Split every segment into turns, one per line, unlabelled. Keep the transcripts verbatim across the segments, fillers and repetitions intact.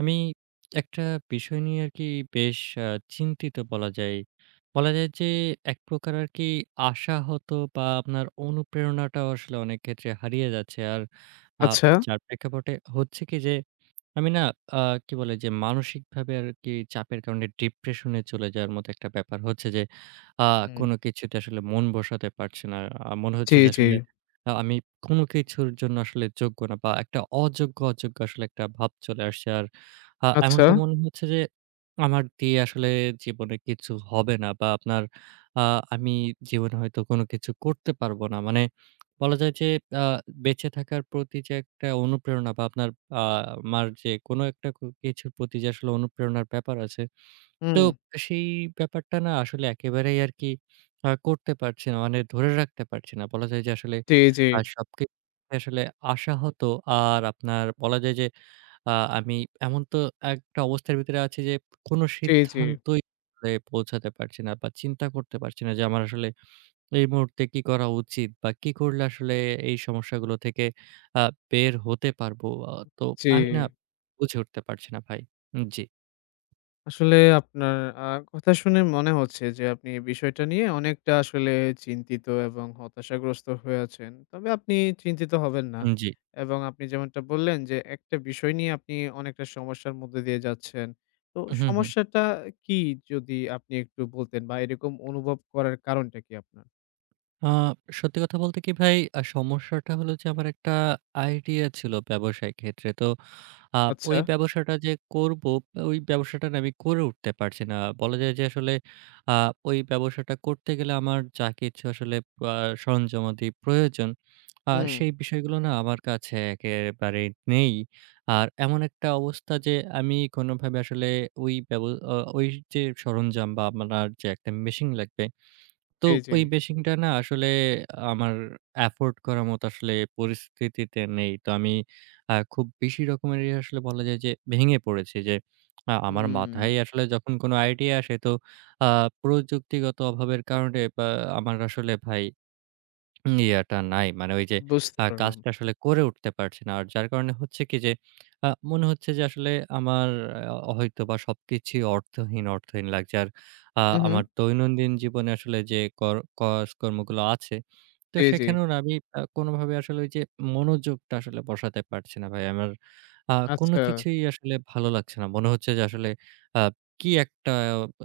আমি একটা বিষয় নিয়ে আরকি বেশ আ চিন্তিত বলা যায়। বলা যায় যে এক প্রকার আরকি আশাহত বা আপনার অনুপ্রেরণাটাও আসলে অনেক ক্ষেত্রে হারিয়ে যাচ্ছে। আর আ
আচ্ছা।
যার প্রেক্ষাপটে হচ্ছে কি যে আমি না আ কি বলে যে মানসিকভাবে আরকি চাপের কারণে ডিপ্রেশন এ চলে যাওয়ার মতো একটা ব্যাপার হচ্ছে যে, আ
হুম।
কোনো কিছুতে আসলে মন বসাতে পারছি না। আ মনে
জি,
হচ্ছে যে
জি।
আসলে আ আমি কোনো কিছুর জন্য আসলে যোগ্য না বা একটা অযোগ্য, অযোগ্য আসলে একটা ভাব চলে আসছে। আর আ
আচ্ছা।
এমনটা মনে হচ্ছে যে আমার দিয়ে আসলে জীবনে কিছু হবে না বা আপনার আ আমি জীবনে হয়তো কোনো কিছু করতে পারব না। মানে বলা যায় যে আ বেঁচে থাকার প্রতি যে একটা অনুপ্রেরণা বা আপনার আ আমার যে কোনো একটা কু কিছুর প্রতি যে আসলে অনুপ্রেরণার ব্যাপার আছে। তো
হুম।
সেই ব্যাপারটা না আসলে একেবারেই আরকি আ করতে পারছি না। মানে ধরে রাখতে পারছি না। বলা যায় যে আসলে
জি, জি,
আ সবকিছু আসলে আশাহত আর আপনার বলা যায় যে আ আমি এমন তো একটা অবস্থার ভিতরে আছি যে কোনো
জি, জি,
সিদ্ধান্তই আসলে পৌঁছাতে পারছি না বা চিন্তা করতে পারছি না যে আমার আসলে এই মুহূর্তে কি করা উচিত বা কি করলে আসলে এই সমস্যাগুলো থেকে আ বের হতে পারবো? আ তো
জি।
আমি না বুঝে উঠতে পারছি না ভাই। জি,
আসলে আপনার আ কথা শুনে মনে হচ্ছে যে আপনি এই বিষয়টা নিয়ে অনেকটা আসলে চিন্তিত এবং হতাশাগ্রস্ত হয়ে আছেন। তবে আপনি চিন্তিত হবেন না।
জি।
এবং আপনি যেমনটা বললেন যে একটা বিষয় নিয়ে আপনি অনেকটা সমস্যার মধ্যে দিয়ে যাচ্ছেন। তো
হুম, হুম।
সমস্যাটা কি যদি আপনি একটু বলতেন বা এরকম অনুভব করার কারণটা কি আপনার?
আ সত্যি কথা বলতে কি ভাই, আ সমস্যাটা হলো যে আমার একটা আইডিয়া ছিল ব্যবসায় ক্ষেত্রে। তো আ
আচ্ছা।
ওই ব্যবসাটা যে করব, ওই ব্যবসাটা না আমি করে উঠতে পারছি না। বলা যায় যে আসলে আ ওই ব্যবসাটা করতে গেলে আমার যা কিছু আসলে আ সরঞ্জামাদি প্রয়োজন, আ
হুম।
সেই বিষয়গুলো না আমার কাছে একেবারেই নেই। আর এমন একটা অবস্থা যে আমি কোনোভাবে আসলে ওই ব্যব আ ওই যে সরঞ্জাম বা আপনার যে একটা মেশিন লাগবে। তো
জি, জি।
ওই বেশিংটা না আসলে আমার এফোর্ড করার মতো আসলে পরিস্থিতিতে নেই। তো আমি আ খুব বেশি রকমেরই আসলে বলা যায় যে ভেঙে পড়েছি যে আ আমার
হুম।
মাথায় আসলে যখন কোনো আইডিয়া আসে তো আ প্রযুক্তিগত অভাবের কারণে বা আমার আসলে ভাই ইয়েটা নাই। মানে ওই যে
বুঝতে
আ
পারলাম।
কাজটা আসলে করে উঠতে পারছি না। আর যার কারণে হচ্ছে কি যে আ মনে হচ্ছে যে আসলে আমার আ হয়তোবা সবকিছুই অর্থহীন, অর্থহীন লাগছে। আর আ
হু, হু।
আমার দৈনন্দিন জীবনে আসলে যে কর কাজকর্মগুলো আছে, তো
জি, জি।
সেখানেও না আমি আ কোনোভাবে আসলে ওই যে মনোযোগটা আসলে বসাতে পারছি না ভাই। আমার আ কোনো
আচ্ছা,
কিছুই আসলে ভালো লাগছে না। মনে হচ্ছে যে আসলে আ কি একটা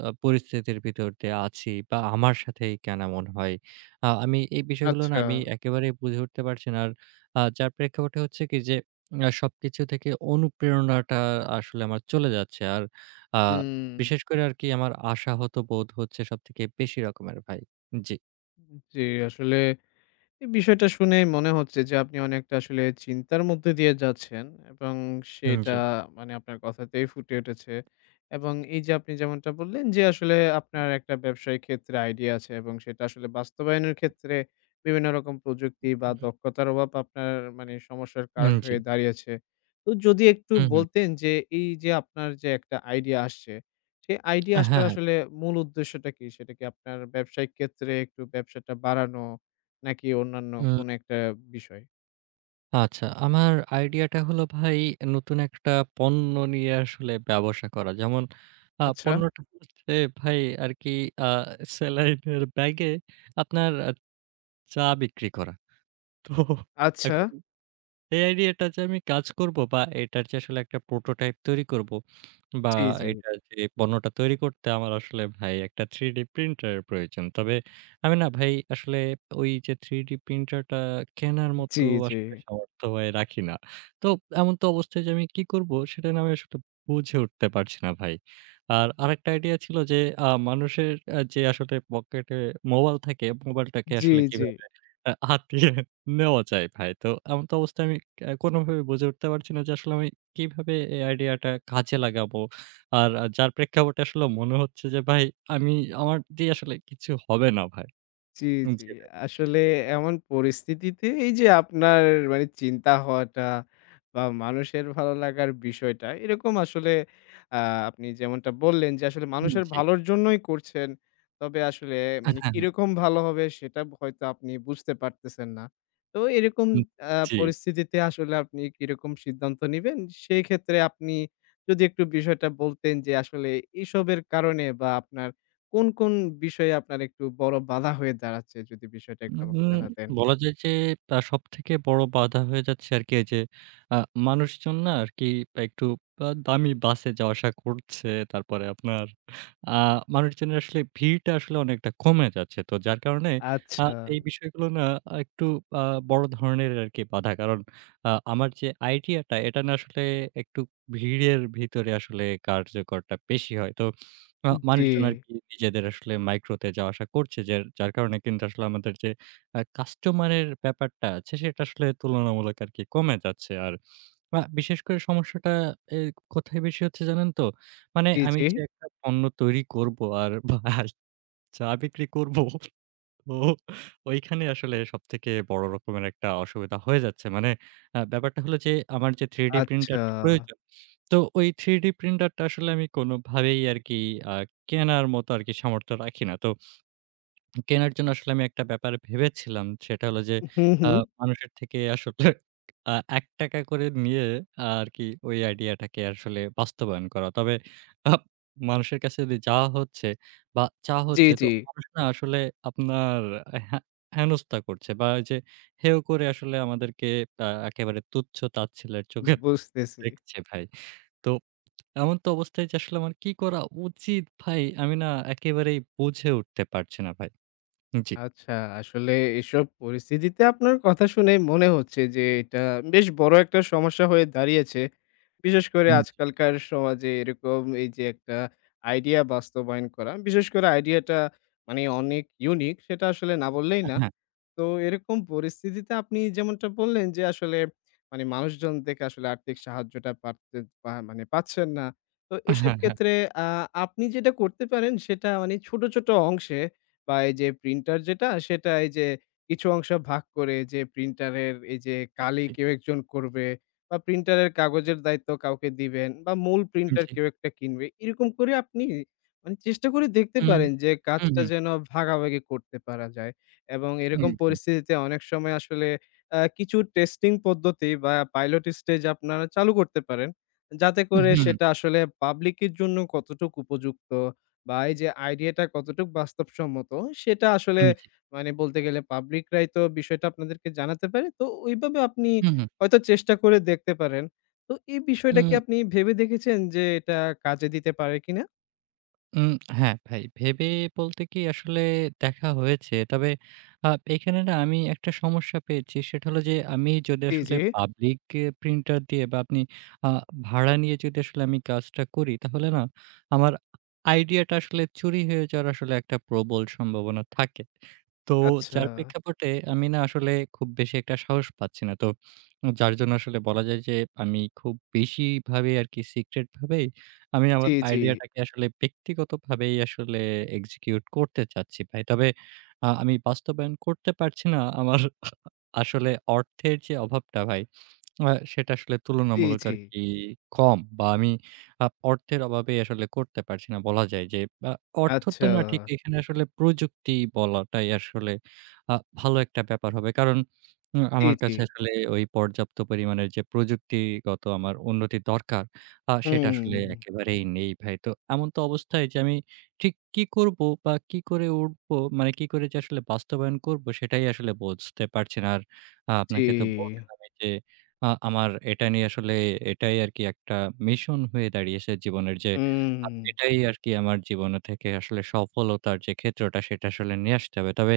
আ পরিস্থিতির ভিতর দিয়ে আছি বা আমার সাথেই কেন এমন হয়? আ আমি এই বিষয়গুলো না
আচ্ছা।
আমি একেবারেই বুঝে উঠতে পারছি না। আর আ যার প্রেক্ষাপটে হচ্ছে কি যে আ সবকিছু থেকে অনুপ্রেরণাটা আসলে আমার চলে যাচ্ছে। আর আ
হুম।
বিশেষ করে আরকি আমার আশাহত বোধ হচ্ছে সবথেকে বেশি রকমের ভাই। জি,
জি, আসলে, এই বিষয়টা শুনেই মনে হচ্ছে যে আপনি অনেকটা আসলে চিন্তার মধ্যে দিয়ে যাচ্ছেন এবং
উম
সেটা
জি,
মানে আপনার কথাতেই ফুটে উঠেছে। এবং এই যে আপনি যেমনটা বললেন যে আসলে আপনার একটা ব্যবসায়িক ক্ষেত্রে আইডিয়া আছে এবং সেটা আসলে বাস্তবায়নের ক্ষেত্রে বিভিন্ন রকম প্রযুক্তি বা দক্ষতার অভাব আপনার মানে সমস্যার
উম
কারণ
জি,
হয়ে দাঁড়িয়েছে। তো যদি একটু
হুম, হুম।
বলতেন যে এই যে আপনার যে একটা আইডিয়া আসছে, সেই আইডিয়া
হ্যাঁ,
আসার
হ্যাঁ।
আসলে মূল উদ্দেশ্যটা কি? সেটা কি আপনার ব্যবসায়িক ক্ষেত্রে একটু ব্যবসাটা বাড়ানো? নাকি অন্যান্য
উম
কোনো একটা বিষয়?
আচ্ছা, আমার আইডিয়াটা হলো ভাই নতুন একটা পণ্য নিয়ে আসলে ব্যবসা করা। যেমন আ
আচ্ছা,
পণ্যটা হচ্ছে ভাই আরকি আ স্যালাইনের ব্যাগে আপনার চা বিক্রি করা। তো
আচ্ছা।
এখন এই আইডিয়াটা যে আমি কাজ করব বা এটার যে আসলে একটা প্রোটোটাইপ তৈরি করব। বা
জি, জি,
এটা যে পণ্যটা তৈরি করতে আমার আসলে ভাই একটা থ্রি ডি প্রিন্টারের প্রয়োজন। তবে আমি না ভাই আসলে ওই যে থ্রি ডি প্রিন্টারটা কেনার
জি, জি,
মতো
জি।
আসলে সামর্থ্য ভাই রাখি না। তো এমন তো অবস্থায় যে আমি কি করব সেটা না আমি আসলে বুঝে উঠতে পারছি না ভাই। আর আরেকটা আইডিয়া ছিল যে আ মানুষের আ যে আসলে পকেটে মোবাইল থাকে, মোবাইলটাকে আসলে
জি
কিভাবে আ হাতিয়ে নেওয়া যায় ভাই। তো এমন তো অবস্থায় আমি আ কোনোভাবে বুঝে উঠতে পারছি না যে আসলে আমি কিভাবে এই আইডিয়াটা কাজে লাগাবো? আর আ যার প্রেক্ষাপটে আসলে মনে হচ্ছে যে ভাই আমি আমার দিয়ে আসলে কিছু হবে না ভাই।
জি, জি।
জি ভাই।
আসলে এমন পরিস্থিতিতে এই যে আপনার মানে চিন্তা হওয়াটা বা মানুষের ভালো লাগার বিষয়টা এরকম আসলে আ আপনি যেমনটা বললেন যে আসলে মানুষের
জি।
ভালোর জন্যই করছেন। তবে আসলে
হ্যাঁ,
মানে
হ্যাঁ।
কিরকম ভালো হবে সেটা হয়তো আপনি বুঝতে পারতেছেন না। তো এরকম আ
জি।
পরিস্থিতিতে আসলে আপনি কিরকম সিদ্ধান্ত নিবেন? সেক্ষেত্রে আপনি যদি একটু বিষয়টা বলতেন যে আসলে এসবের কারণে বা আপনার কোন, কোন বিষয়ে আপনার একটু বড় বাধা হয়ে দাঁড়াচ্ছে যদি বিষয়টা একটু আমাকে
উম
জানাতেন?
বলা যায় যে আ সবথেকে বড় বাধা হয়ে যাচ্ছে আরকি এই যে আ মানুষজন না আরকি একটু আ দামি বাসে যাওয়া আসা করছে। তারপরে আপনার আ মানুষজনের আসলে ভিড়টা আসলে অনেকটা কমে যাচ্ছে। তো যার কারণে আ
আচ্ছা।
এই বিষয়গুলো না একটু আ বড় ধরনের আরকি বাধা। কারণ আ আমার যে আইডিয়াটা এটা না আসলে একটু ভিড়ের ভিতরে আসলে কার্যকরটা বেশি হয়। তো আ
জি,
মানুষজন আরকি নিজেদের আসলে মাইক্রোতে যাওয়া আসা করছে। যার যার কারণে কিন্তু আসলে আমাদের যে আ কাস্টমারের ব্যাপারটা আছে সেটা আসলে তুলনামূলক আরকি কমে যাচ্ছে। আর আ বিশেষ করে সমস্যাটা এ কোথায় বেশি হচ্ছে জানেন তো? মানে
জি,
আমি
জি।
যে একটা পণ্য তৈরি করব আর ভাই চা বিক্রি করব, তো ওইখানে আসলে সবথেকে বড় রকমের একটা অসুবিধা হয়ে যাচ্ছে। মানে আ ব্যাপারটা হলো যে আমার যে থ্রি ডি
আচ্ছা।
প্রিন্টারটা প্রয়োজন, তো ওই থ্রি ডি প্রিন্টারটা আসলে আমি কোনোভাবেই আরকি আ কেনার মতো আরকি সামর্থ্য রাখি না। তো কেনার জন্য আসলে আমি একটা ব্যাপার ভেবেছিলাম। সেটা হলো যে
হুম,
আ
হুম।
মানুষের থেকে আসলে আ ৳এক টাকা করে নিয়ে আরকি ওই আইডিয়াটাকে আসলে বাস্তবায়ন করা। তবে আপ মানুষের কাছে যদি যাওয়া হচ্ছে বা চাওয়া
জি,
হচ্ছে তো
জি।
মানুষ না আসলে আপনার হ্যা হেনস্থা করছে বা ওই যে হেয় করে আসলে আমাদেরকে আ একেবারে তুচ্ছ তাচ্ছিল্যের চোখে
বুঝতেছি।
দেখছে ভাই। তো এমন তো অবস্থায় যে আসলে আমার কি করা উচিত ভাই? আমি না একেবারেই বুঝে উঠতে পারছি না ভাই। জি।
আচ্ছা, আসলে এসব পরিস্থিতিতে আপনার কথা শুনে মনে হচ্ছে যে এটা বেশ বড় একটা সমস্যা হয়ে দাঁড়িয়েছে। বিশেষ করে আজকালকার সমাজে এরকম এই যে একটা আইডিয়া বাস্তবায়ন করা। বিশেষ করে আইডিয়াটা মানে অনেক ইউনিক সেটা আসলে না বললেই না।
হ্যাঁ,
তো এরকম পরিস্থিতিতে আপনি যেমনটা বললেন যে, আসলে মানে মানুষজন থেকে আসলে আর্থিক সাহায্যটা পারতে পা মানে পাচ্ছেন না। তো এসব
হ্যাঁ, হ্যাঁ।
ক্ষেত্রে আ আপনি যেটা করতে পারেন সেটা মানে ছোট, ছোট অংশে বা এই যে প্রিন্টার যেটা সেটা এই যে কিছু অংশ ভাগ করে যে প্রিন্টারের এই যে কালি কেউ একজন করবে বা প্রিন্টারের কাগজের দায়িত্ব কাউকে দিবেন বা মূল
জি,
প্রিন্টার
জি।
কেউ একটা কিনবে। এরকম করে আপনি মানে চেষ্টা করে দেখতে
হুম,
পারেন যে
হুম,
কাজটা
হুম,
যেন ভাগাভাগি করতে পারা যায়। এবং
হুম,
এরকম
জি।
পরিস্থিতিতে অনেক সময় আসলে আ কিছু টেস্টিং পদ্ধতি বা পাইলট স্টেজ আপনারা চালু করতে পারেন। যাতে
হুম,
করে
হুম,
সেটা আসলে পাবলিকের জন্য কতটুকু উপযুক্ত বা এই যে আইডিয়াটা কতটুকু বাস্তবসম্মত সেটা আসলে
হুম, জি।
মানে বলতে গেলে পাবলিকরাই তো বিষয়টা আপনাদেরকে জানাতে পারে। তো ওইভাবে আপনি
হুম, হুম।
হয়তো চেষ্টা করে দেখতে পারেন। তো এই বিষয়টা কি
হুম।
আপনি ভেবে দেখেছেন যে এটা কাজে দিতে পারে কিনা?
উম হ্যাঁ, ভাই। ভেবে বলতে কি আসলে দেখা হয়েছে। তবে আ এখানে না আমি একটা সমস্যা পেয়েছি। সেটা হলো যে আমি যদি
জি,
আসলে
জি।
পাবলিক এ প্রিন্টার দিয়ে বা আপনি আ ভাড়া নিয়ে যদি আসলে আমি কাজটা করি তাহলে না আমার আইডিয়াটা আসলে চুরি হয়ে যাওয়ার আসলে একটা প্রবল সম্ভাবনা থাকে। তো
আচ্ছা।
যার প্রেক্ষাপটে আমি না আসলে খুব বেশি একটা সাহস পাচ্ছি না। তো যার জন্য আসলে বলা যায় যে আমি খুব বেশিভাবে আরকি সিক্রেট ভাবে আমি আমার
জি, জি।
আইডিয়াটাকে আসলে ব্যক্তিগতভাবেই আসলে এক্সিকিউট করতে চাচ্ছি ভাই। তবে আ আমি বাস্তবায়ন করতে পারছি না। আমার আসলে অর্থের যে অভাবটা ভাই, আ সেটা আসলে
জি,
তুলনামূলক
জি।
আরকি কম বা আমি আ অর্থের অভাবে আসলে করতে পারছি না বলা যায় যে আ অর্থ তো
আচ্ছা।
না, ঠিক এখানে আসলে প্রযুক্তি বলাটাই আসলে আ ভালো একটা ব্যাপার হবে। কারণ উম
জি,
আমার
জি।
কাছে আসলে ওই পর্যাপ্ত পরিমাণের যে প্রযুক্তিগত আমার উন্নতি দরকার, আ
হুম,
সেটা
হুম,
আসলে
হুম, হুম।
একেবারেই নেই ভাই। তো এমন তো অবস্থায় যে আমি ঠিক কি করব বা কি করে উঠবো, মানে কি করে যে আসলে বাস্তবায়ন করব সেটাই আসলে বুঝতে পারছি না। আর আ
জি।
আপনাকে তো বলছিলামই যে আ আমার এটা নিয়ে আসলে এটাই আরকি একটা মিশন হয়ে দাঁড়িয়েছে জীবনের যে আ
হুম।
এটাই আরকি আমার জীবনে থেকে আসলে সফলতার যে ক্ষেত্রটা সেটা আসলে নিয়ে আসতে হবে। তবে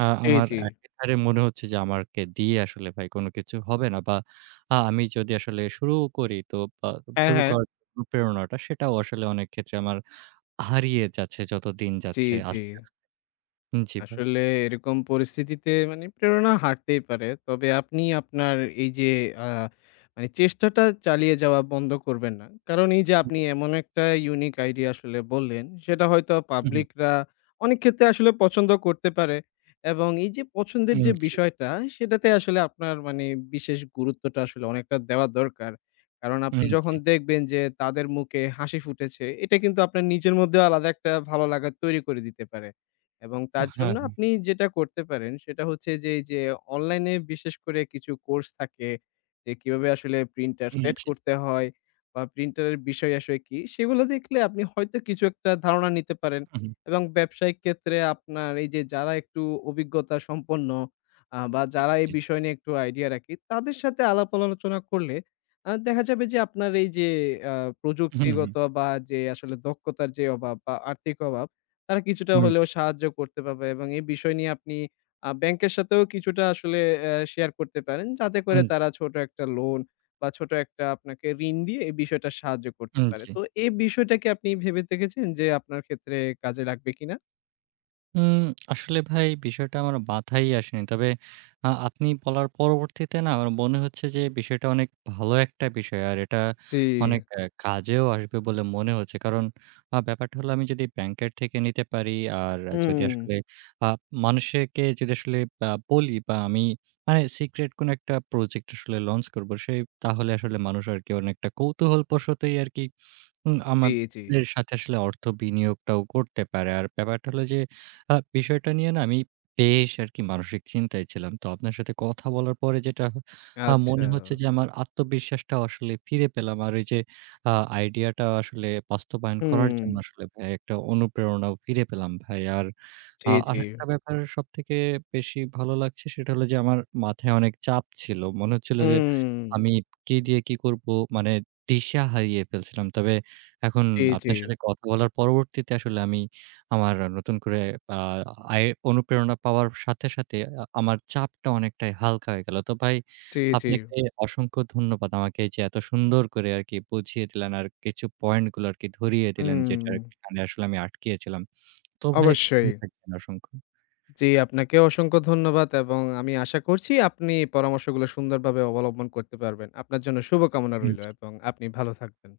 আ
জি,
আমার
জি।
একেধারে মনে হচ্ছে যে আমাকে দিয়ে আসলে ভাই কোনো কিছু হবে না বা আ আমি যদি আসলে শুরুও করি তো আ
হ্যাঁ,
শুরু
হ্যাঁ।
করার অনুপ্রেরণাটা সেটাও আসলে অনেক ক্ষেত্রে আমার হারিয়ে যাচ্ছে যত দিন
জি,
যাচ্ছে
জি।
আস্তে, আস্তে জি ভাই।
আসলে এরকম পরিস্থিতিতে মানে প্রেরণা হারতেই পারে। তবে আপনি আপনার এই যে আ মানে চেষ্টাটা চালিয়ে যাওয়া বন্ধ করবেন না। কারণ এই যে
হু,
আপনি এমন একটা ইউনিক আইডিয়া আসলে বললেন, সেটা হয়তো
হু,
পাবলিকরা অনেক ক্ষেত্রে আসলে পছন্দ করতে পারে এবং এই যে পছন্দের
হুম
যে
জি,
বিষয়টা, সেটাতে আসলে আপনার মানে বিশেষ গুরুত্বটা আসলে অনেকটা দেওয়া দরকার। কারণ আপনি
হুম জি।
যখন দেখবেন যে তাদের মুখে হাসি ফুটেছে, এটা কিন্তু আপনার নিজের মধ্যেও আলাদা একটা ভালো লাগা তৈরি করে দিতে পারে। এবং তার
হ্যাঁ,
জন্য আপনি
হ্যাঁ।
যেটা করতে পারেন সেটা হচ্ছে যে এই যে অনলাইনে বিশেষ করে কিছু কোর্স থাকে যে কিভাবে আসলে প্রিন্টার
হুম
সেট
জি,
করতে হয় বা প্রিন্টারের বিষয় আসলে কি সেগুলো দেখলে আপনি হয়তো কিছু একটা ধারণা নিতে পারেন
হুম,
এবং ব্যবসায়িক ক্ষেত্রে আপনার এই যে যারা একটু অভিজ্ঞতা সম্পন্ন আহ, বা
হুম
যারা এই
জি,
বিষয় নিয়ে একটু আইডিয়া রাখে তাদের সাথে আলাপ আলোচনা করলে আহ, দেখা যাবে যে আপনার এই যে আহ,
হুম, হুম,
প্রযুক্তিগত বা যে আসলে দক্ষতার যে অভাব বা আর্থিক অভাব তারা কিছুটা
হুম।
হলেও সাহায্য করতে পারবে এবং এই বিষয় নিয়ে আপনি আ ব্যাংকের সাথেও কিছুটা আসলে অ্যা শেয়ার করতে পারেন। যাতে করে
উম জি,
তারা ছোট একটা লোন বা ছোট একটা আপনাকে ঋণ দিয়ে এই বিষয়টা সাহায্য করতে
উম
পারে।
জি।
তো এই বিষয়টা কি আপনি ভেবে দেখেছেন যে আপনার ক্ষেত্রে কাজে লাগবে কিনা?
উম আসলে ভাই বিষয়টা আমার মাথায় আসেনি। তবে আ আপনি বলার পরবর্তীতে না আমার মনে হচ্ছে যে বিষয়টা অনেক ভালো একটা বিষয়। আর এটা
জি।
অনেক আ কাজেও আসবে বলে মনে হচ্ছে। কারণ আ ব্যাপারটা হলো আমি যদি ব্যাংকের থেকে নিতে পারি আর যদি
হুম।
আসলে আ মানুষকে যদি আসলে আ বলি বা আমি মানে সিক্রেট কোনো একটা প্রজেক্ট আসলে লঞ্চ করব সেই তাহলে আসলে মানুষ আরকি অনেকটা কৌতূহলবশতই আরকি হুম,
জি, জি।
আমাদের সাথে আসলে অর্থ বিনিয়োগটাও করতে পারে। আর ব্যাপারটা হলো যে আ বিষয়টা নিয়ে না আমি বেশ আরকি মানসিক চিন্তায় ছিলাম। তো আপনার সাথে কথা বলার পরে যেটা আ মনে
আচ্ছা।
হচ্ছে যে আমার আত্মবিশ্বাসটা আসলে ফিরে পেলাম। আর ওই যে আ আইডিয়াটা আসলে বাস্তবায়ন করার
হুম।
জন্য আসলে ভাই একটা অনুপ্রেরণাও ফিরে পেলাম ভাই। আর আ
জি, জি।
আরেকটা ব্যাপার সবথেকে বেশি ভালো লাগছে সেটা হলো যে আমার মাথায় অনেক চাপ ছিল। মনে হচ্ছিল যে
হুম।
আমি কি দিয়ে কি করব, মানে দিশা হারিয়ে ফেলছিলাম। তবে এখন
জি, জি।
আপনার সাথে কথা বলার পরবর্তীতে আসলে আমি আমার নতুন করে আ আয়ে অনুপ্রেরণা পাওয়ার সাথে, সাথে আ আমার চাপটা অনেকটাই হালকা হয়ে গেল। তো ভাই
জি, জি।
আপনাকে অসংখ্য ধন্যবাদ। আমাকে এই যে এত সুন্দর করে আরকি বুঝিয়ে দিলেন আর কিছু পয়েন্ট গুলো আরকি ধরিয়ে দিলেন যেটার
হুম।
খানে আসলে আমি আটকিয়েছিলাম। তো ভাই
অবশ্যই।
ভালো থাকবেন অসংখ্য।
জি, আপনাকেও অসংখ্য ধন্যবাদ এবং আমি আশা করছি আপনি পরামর্শগুলো সুন্দরভাবে অবলম্বন করতে পারবেন। আপনার জন্য শুভকামনা
জি।
রইলো এবং আপনি ভালো থাকবেন।